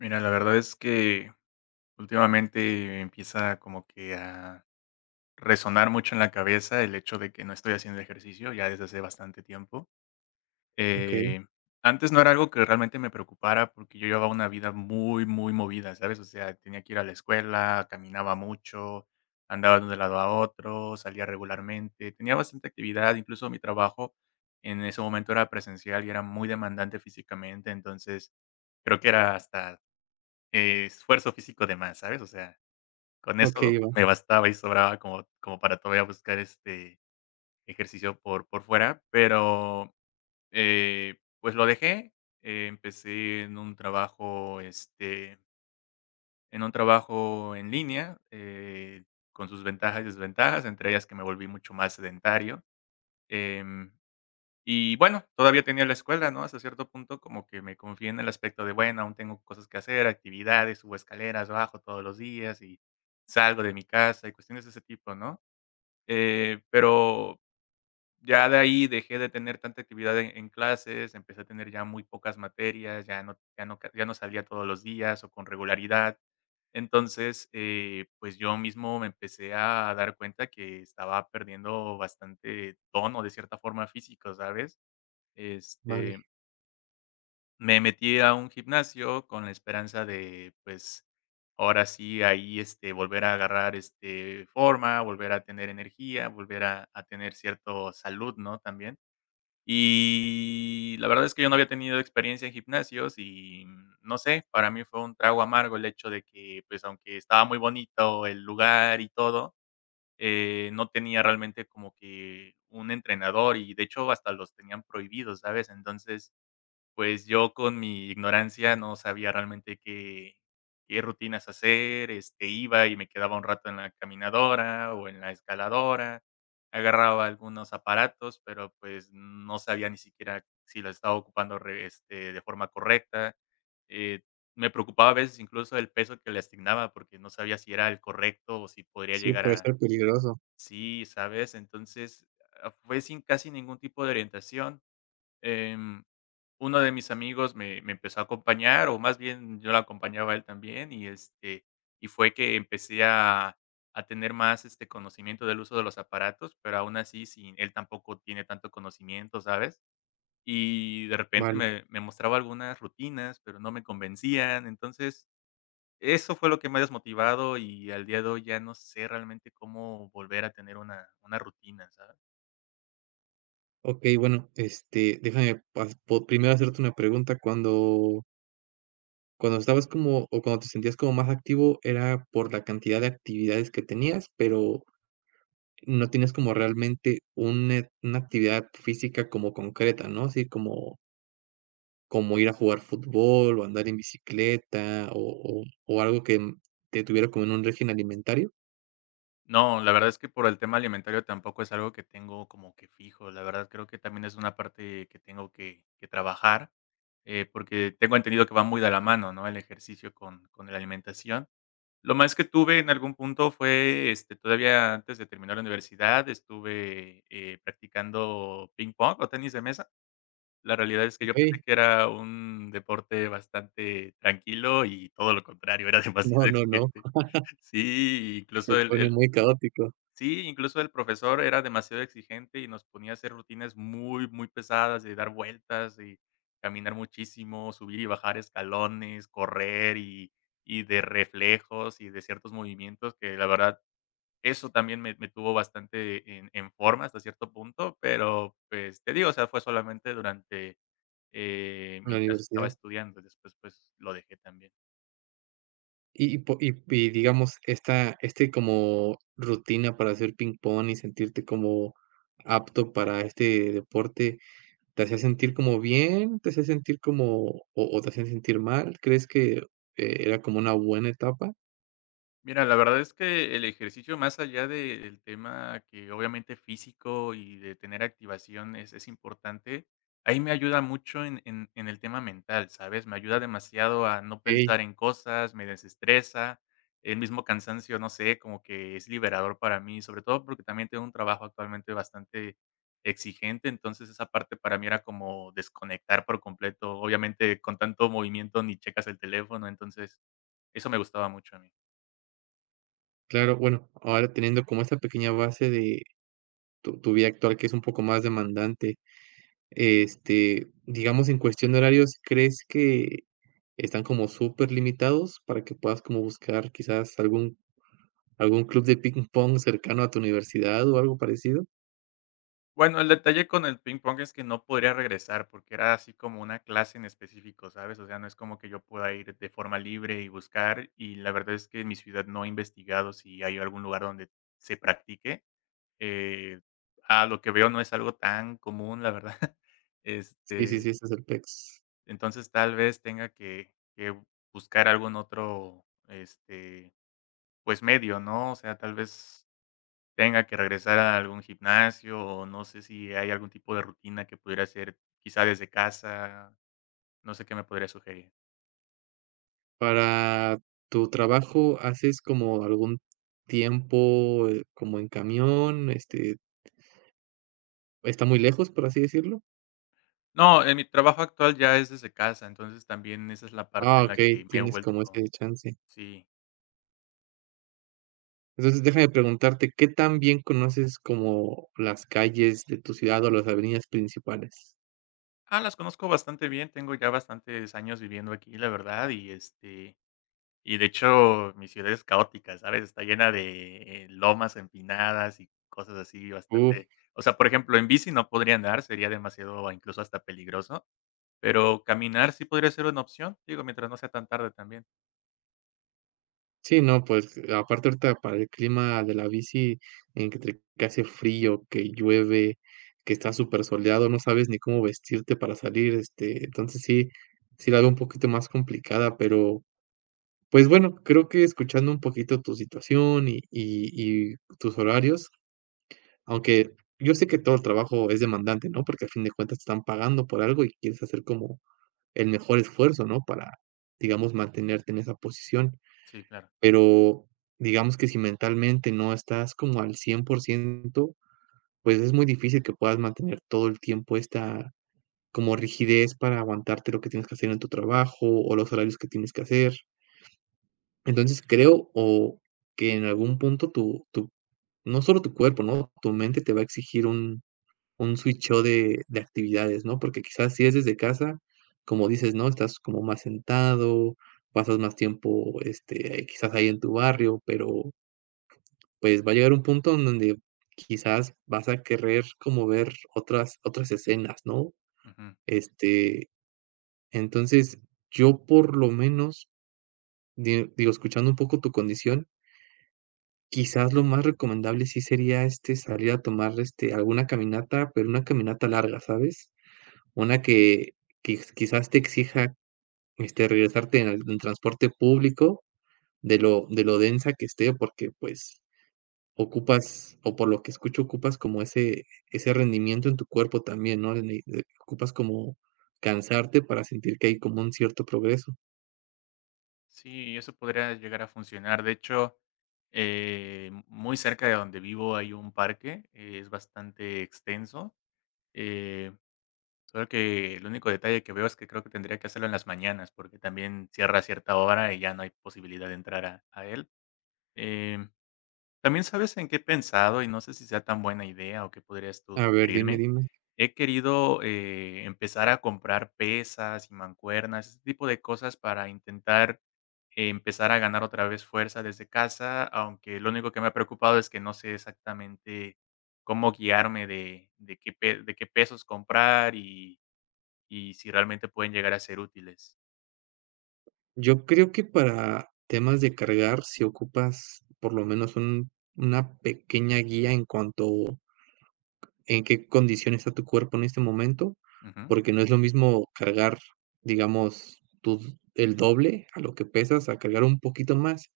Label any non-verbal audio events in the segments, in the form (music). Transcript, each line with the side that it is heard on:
left: Mira, la verdad es que últimamente empieza como que a resonar mucho en la cabeza el hecho de que no estoy haciendo ejercicio ya desde hace bastante tiempo.
right: Okey,
left: Eh, Antes no era algo que realmente me preocupara porque yo llevaba una vida muy, muy movida, ¿sabes? O sea, tenía que ir a la escuela, caminaba mucho, andaba de un lado a otro, salía regularmente, tenía bastante actividad, incluso mi trabajo en ese momento era presencial y era muy demandante físicamente, entonces creo que era hasta esfuerzo físico de más, ¿sabes? O sea, con eso
right: okey, va,
left: me bastaba y sobraba como para todavía buscar, este, ejercicio por fuera, pero, pues, lo dejé. Empecé en un trabajo, este, en un trabajo en línea, con sus ventajas y desventajas, entre ellas que me volví mucho más sedentario, em y bueno, todavía tenía la escuela, ¿no? Hasta cierto punto como que me confié en el aspecto de, bueno, aún tengo cosas que hacer, actividades, subo escaleras, bajo todos los días y salgo de mi casa y cuestiones de ese tipo, ¿no? Pero ya de ahí dejé de tener tanta actividad en clases, empecé a tener ya muy pocas materias, ya no salía todos los días o con regularidad. Entonces, pues yo mismo me empecé a dar cuenta que estaba perdiendo bastante tono de cierta forma físico, ¿sabes?
right: vale.
left: Este, Me metí a un gimnasio con la esperanza de, pues, ahora sí, ahí, este, volver a agarrar, este, forma, volver a tener energía, volver a tener cierto salud, ¿no?, también. Y la verdad es que yo no había tenido experiencia en gimnasios y, no sé, para mí fue un trago amargo el hecho de que, pues, aunque estaba muy bonito el lugar y todo, no tenía realmente como que un entrenador y, de hecho, hasta los tenían prohibidos, ¿sabes? Entonces pues, yo con mi ignorancia no sabía realmente qué rutinas hacer, este, iba y me quedaba un rato en la caminadora o en la escaladora, agarraba algunos aparatos, pero, pues, no sabía ni siquiera si los estaba ocupando re este, de forma correcta. Eh, Me preocupaba a veces incluso el peso que le asignaba, porque no sabía si era el correcto o si podría
right: Sí,
left: llegar
right: puede
left: a
right: ser peligroso.
left: sí, ¿sabes? Entonces, fue sin casi ningún tipo de orientación. Em, Uno de mis amigos me empezó a acompañar, o más bien yo lo acompañaba a él también, y, este, y fue que empecé a tener más, este, conocimiento del uso de los aparatos, pero aún así sin él tampoco tiene tanto conocimiento, ¿sabes? Y de repente
right: Vale.
left: me mostraba algunas rutinas, pero no me convencían. Entonces, eso fue lo que me ha desmotivado y al día de hoy ya no sé realmente cómo volver a tener una rutina, ¿sabes?
right: Okey, bueno, déjame pas po primero hacerte una pregunta. Cuando estabas como o cuando te sentías como más activo, ¿era por la cantidad de actividades que tenías, pero no tienes como realmente una actividad física como concreta, no? Así como como ir a jugar fútbol, o andar en bicicleta, o algo que, te tuviera como en un régimen alimentario.
left: No, la verdad es que por el tema alimentario tampoco es algo que tengo como que fijo. La verdad creo que también es una parte que tengo que trabajar, porque tengo entendido que va muy de la mano, ¿no? El ejercicio con la alimentación. Lo más que tuve en algún punto fue, este, todavía antes de terminar la universidad, estuve practicando ping pong o tenis de mesa. La realidad es que yo pensé
right: Okey.
left: que era un deporte bastante tranquilo y todo lo contrario, era (laughs)
right: No,
left: demasiado
right: no, no,
left: exigente. Sí,
right: se
left: incluso
right: pone muy caótico.
left: sí, incluso el profesor era demasiado exigente y nos ponía a hacer rutinas muy, muy pesadas de dar vueltas y caminar muchísimo, subir y bajar escalones, correr y de reflejos y de ciertos movimientos que la verdad eso también me tuvo bastante en forma hasta cierto punto, pero pues te digo, o sea, fue solamente durante
right: La
left: mientras estaba
right: diversidad.
left: estudiando, después pues lo dejé también.
right: Y po y digamos, esta este como rutina para hacer ping-pong y sentirte como apto para este deporte, ¿te hacía sentir como bien? ¿Te hacía sentir como o te hacía sentir mal? ¿Crees que, era como una buena etapa?
left: Mira, la verdad es que el ejercicio, más allá del tema que obviamente físico y de tener activación es importante, ahí me ayuda mucho en el tema mental, ¿sabes? Me ayuda demasiado a no
right: Okey,
left: pensar en cosas, me desestresa, el mismo cansancio, no sé, como que es liberador para mí, sobre todo porque también tengo un trabajo actualmente bastante exigente, entonces esa parte para mí era como desconectar por completo, obviamente con tanto movimiento ni checas el teléfono, entonces eso me gustaba mucho a mí.
right: claro, bueno, ahora teniendo como esta pequeña base de tu vida actual, que es un poco más demandante, este, digamos, en cuestión de horarios, ¿crees que están como súper limitados para que puedas como buscar quizás algún ¿algún club de ping pong cercano a tu universidad o algo parecido?
left: Bueno, el detalle con el ping pong es que no podría regresar, porque era así como una clase en específico, ¿sabes? O sea, no es como que yo pueda ir de forma libre y buscar, y la verdad es que en mi ciudad no he investigado si hay algún lugar donde se practique. Eh, a lo que veo no es algo tan común, la verdad. (laughs)
right: Sí, sí,
left: Este,
right: sí, este es el PEX.
left: entonces tal vez tenga que buscar algún otro, este, pues medio, ¿no? O sea, tal vez tenga que regresar a algún gimnasio, o no sé si hay algún tipo de rutina que pudiera hacer, quizá desde casa, no sé qué me podría sugerir.
right: Para tu trabajo, ¿haces como algún tiempo, como en camión? Este, ¿está muy lejos, por así decirlo?
left: No, en mi trabajo actual ya es desde casa, entonces también esa es la parte
right: Ah,
left: en la
right: okey,
left: que me he
right: tienes como
left: vuelto
right: ese chance.
left: sí.
right: Entonces, déjame preguntarte, ¿qué tan bien conoces como las calles de tu ciudad o las avenidas principales?
left: Ah, las conozco bastante bien, tengo ya bastantes años viviendo aquí, la verdad, y, este, y de hecho, mi ciudad es caótica, ¿sabes? Está llena de, lomas empinadas y cosas así bastante o sea, por ejemplo, en bici no podría andar, sería demasiado, incluso hasta peligroso. Pero caminar sí podría ser una opción, digo, mientras no sea tan tarde también.
right: Sí, no, pues, aparte ahorita para el clima de la bici, entre que hace frío, que llueve, que está súper soleado, no sabes ni cómo vestirte para salir, este, entonces sí, sí la veo un poquito más complicada, pero, pues bueno, creo que escuchando un poquito tu situación y tus horarios, aunque yo sé que todo el trabajo es demandante, ¿no? Porque a fin de cuentas te están pagando por algo y quieres hacer como el mejor esfuerzo, ¿no? Para, digamos, mantenerte en esa posición.
left: Sí, claro.
right: Pero digamos que si mentalmente no estás como al 100%, pues es muy difícil que puedas mantener todo el tiempo esta como rigidez para aguantarte lo que tienes que hacer en tu trabajo o los horarios que tienes que hacer. Entonces creo o que en algún punto tu tu no solo tu cuerpo, ¿no? Tu mente te va a exigir un switcheo de actividades, ¿no? Porque quizás si es desde casa, como dices, ¿no? Estás como más sentado, pasas más tiempo, este, quizás ahí en tu barrio, pero pues va a llegar un punto en donde quizás vas a querer como ver otras otras escenas, ¿no?
left: Ujú.
right: Este, entonces, yo por lo menos, di digo, escuchando un poco tu condición, quizás lo más recomendable sí sería, este, salir a tomar, este, alguna caminata, pero una caminata larga, ¿sabes? Una que quizás te exija, este, regresarte en transporte público de lo densa que esté, porque, pues, ocupas, o por lo que escucho, ocupas como ese rendimiento en tu cuerpo también, ¿no? En el de ocupas como cansarte para sentir que hay como un cierto progreso.
left: Sí, eso podría llegar a funcionar. De hecho, muy cerca de donde vivo hay un parque, es bastante extenso. Eh, Solo que el único detalle que veo es que creo que tendría que hacerlo en las mañanas, porque también cierra a cierta hora y ya no hay posibilidad de entrar a él. Em, También sabes en qué he pensado y no sé si sea tan buena idea o qué podrías tú
right: A ver, dime,
left: sugerirme.
right: dime.
left: He querido, empezar a comprar pesas y mancuernas, ese tipo de cosas para intentar empezar a ganar otra vez fuerza desde casa, aunque lo único que me ha preocupado es que no sé exactamente cómo guiarme de qué pesos comprar y si realmente pueden llegar a ser útiles.
right: Yo creo que para temas de cargar, si ocupas por lo menos un una pequeña guía en cuanto en qué condición está tu cuerpo en este momento,
left: Ujú,
right: porque no es lo mismo cargar, digamos, tu el doble a lo que pesas, a cargar un poquito más.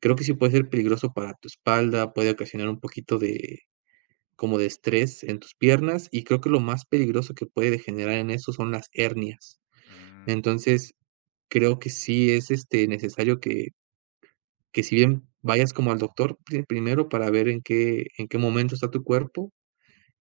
right: Creo que sí puede ser peligroso para tu espalda, puede ocasionar un poquito de como de estrés en tus piernas, y creo que lo más peligroso que puede degenerar en eso son las hernias.
left: mm,
right: Entonces, creo que sí es, este, necesario que si bien vayas como al doctor primero para ver en qué momento está tu cuerpo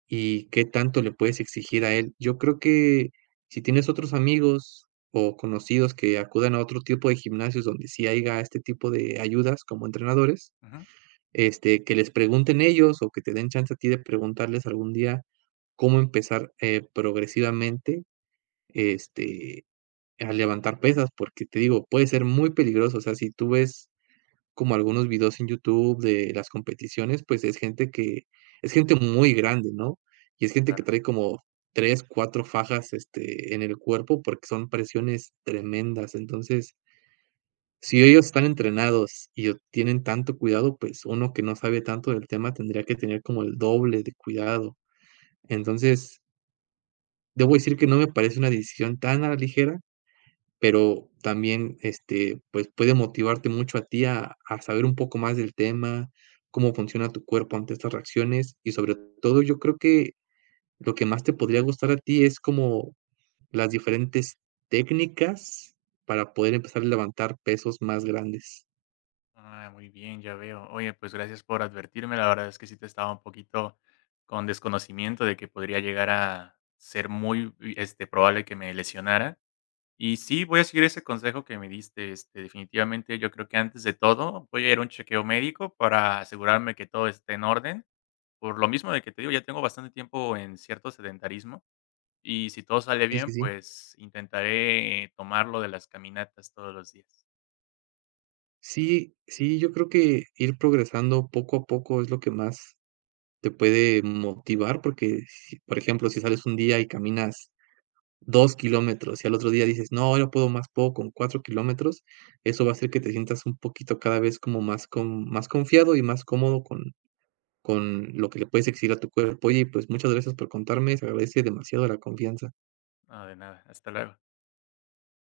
right: y qué tanto le puedes exigir a él. Yo creo que si tienes otros amigos o conocidos que acudan a otro tipo de gimnasios donde sí haya este tipo de ayudas como entrenadores,
left: ujú.
right: este, que les pregunten ellos o que te den chance a ti de preguntarles algún día cómo empezar, progresivamente, este, a levantar pesas, porque te digo, puede ser muy peligroso. O sea, si tú ves como algunos videos en YouTube de las competiciones, pues es gente que es gente muy grande, ¿no? Y es gente que trae como 3 4 fajas, este, en el cuerpo porque son presiones tremendas. Entonces, si ellos están entrenados o tienen tanto cuidado, pues uno que no sabe tanto del tema tendría que tener como el doble de cuidado. Entonces, debo decir que no me parece una decisión tan a la ligera, pero también, este, pues puede motivarte mucho a ti a saber un poco más del tema, cómo funciona tu cuerpo ante estas reacciones y sobre todo yo creo que lo que más te podría gustar a ti es como las diferentes técnicas para poder empezar a levantar pesos más grandes.
left: Ah, muy bien, ya veo. Oye, pues gracias por advertirme. La verdad es que sí te estaba un poquito con desconocimiento de que podría llegar a ser muy este, probable que me lesionara. Y sí, voy a seguir ese consejo que me diste. Este, definitivamente, yo creo que antes de todo voy a ir a un chequeo médico para asegurarme que todo esté en orden. Por lo mismo de que te digo, ya tengo bastante tiempo en cierto sedentarismo. Y si todo sale
right: Sí,
left: bien,
right: sí, sí.
left: pues intentaré tomarlo de las caminatas todos los días.
right: Sí, sí, yo creo que ir progresando poco a poco es lo que más te puede motivar, porque, si- por ejemplo, si sales un día y caminas 2 kilómetros y al otro día dices, no, ahora puedo más, puedo con 4 kilómetros, eso va a hacer que te sientas un poquito cada vez como más, con, más confiado y más cómodo con lo que le puedes exigir a tu cuerpo. Oye, pues muchas gracias por contarme, se agradece demasiado la confianza.
left: No, de nada. Hasta luego.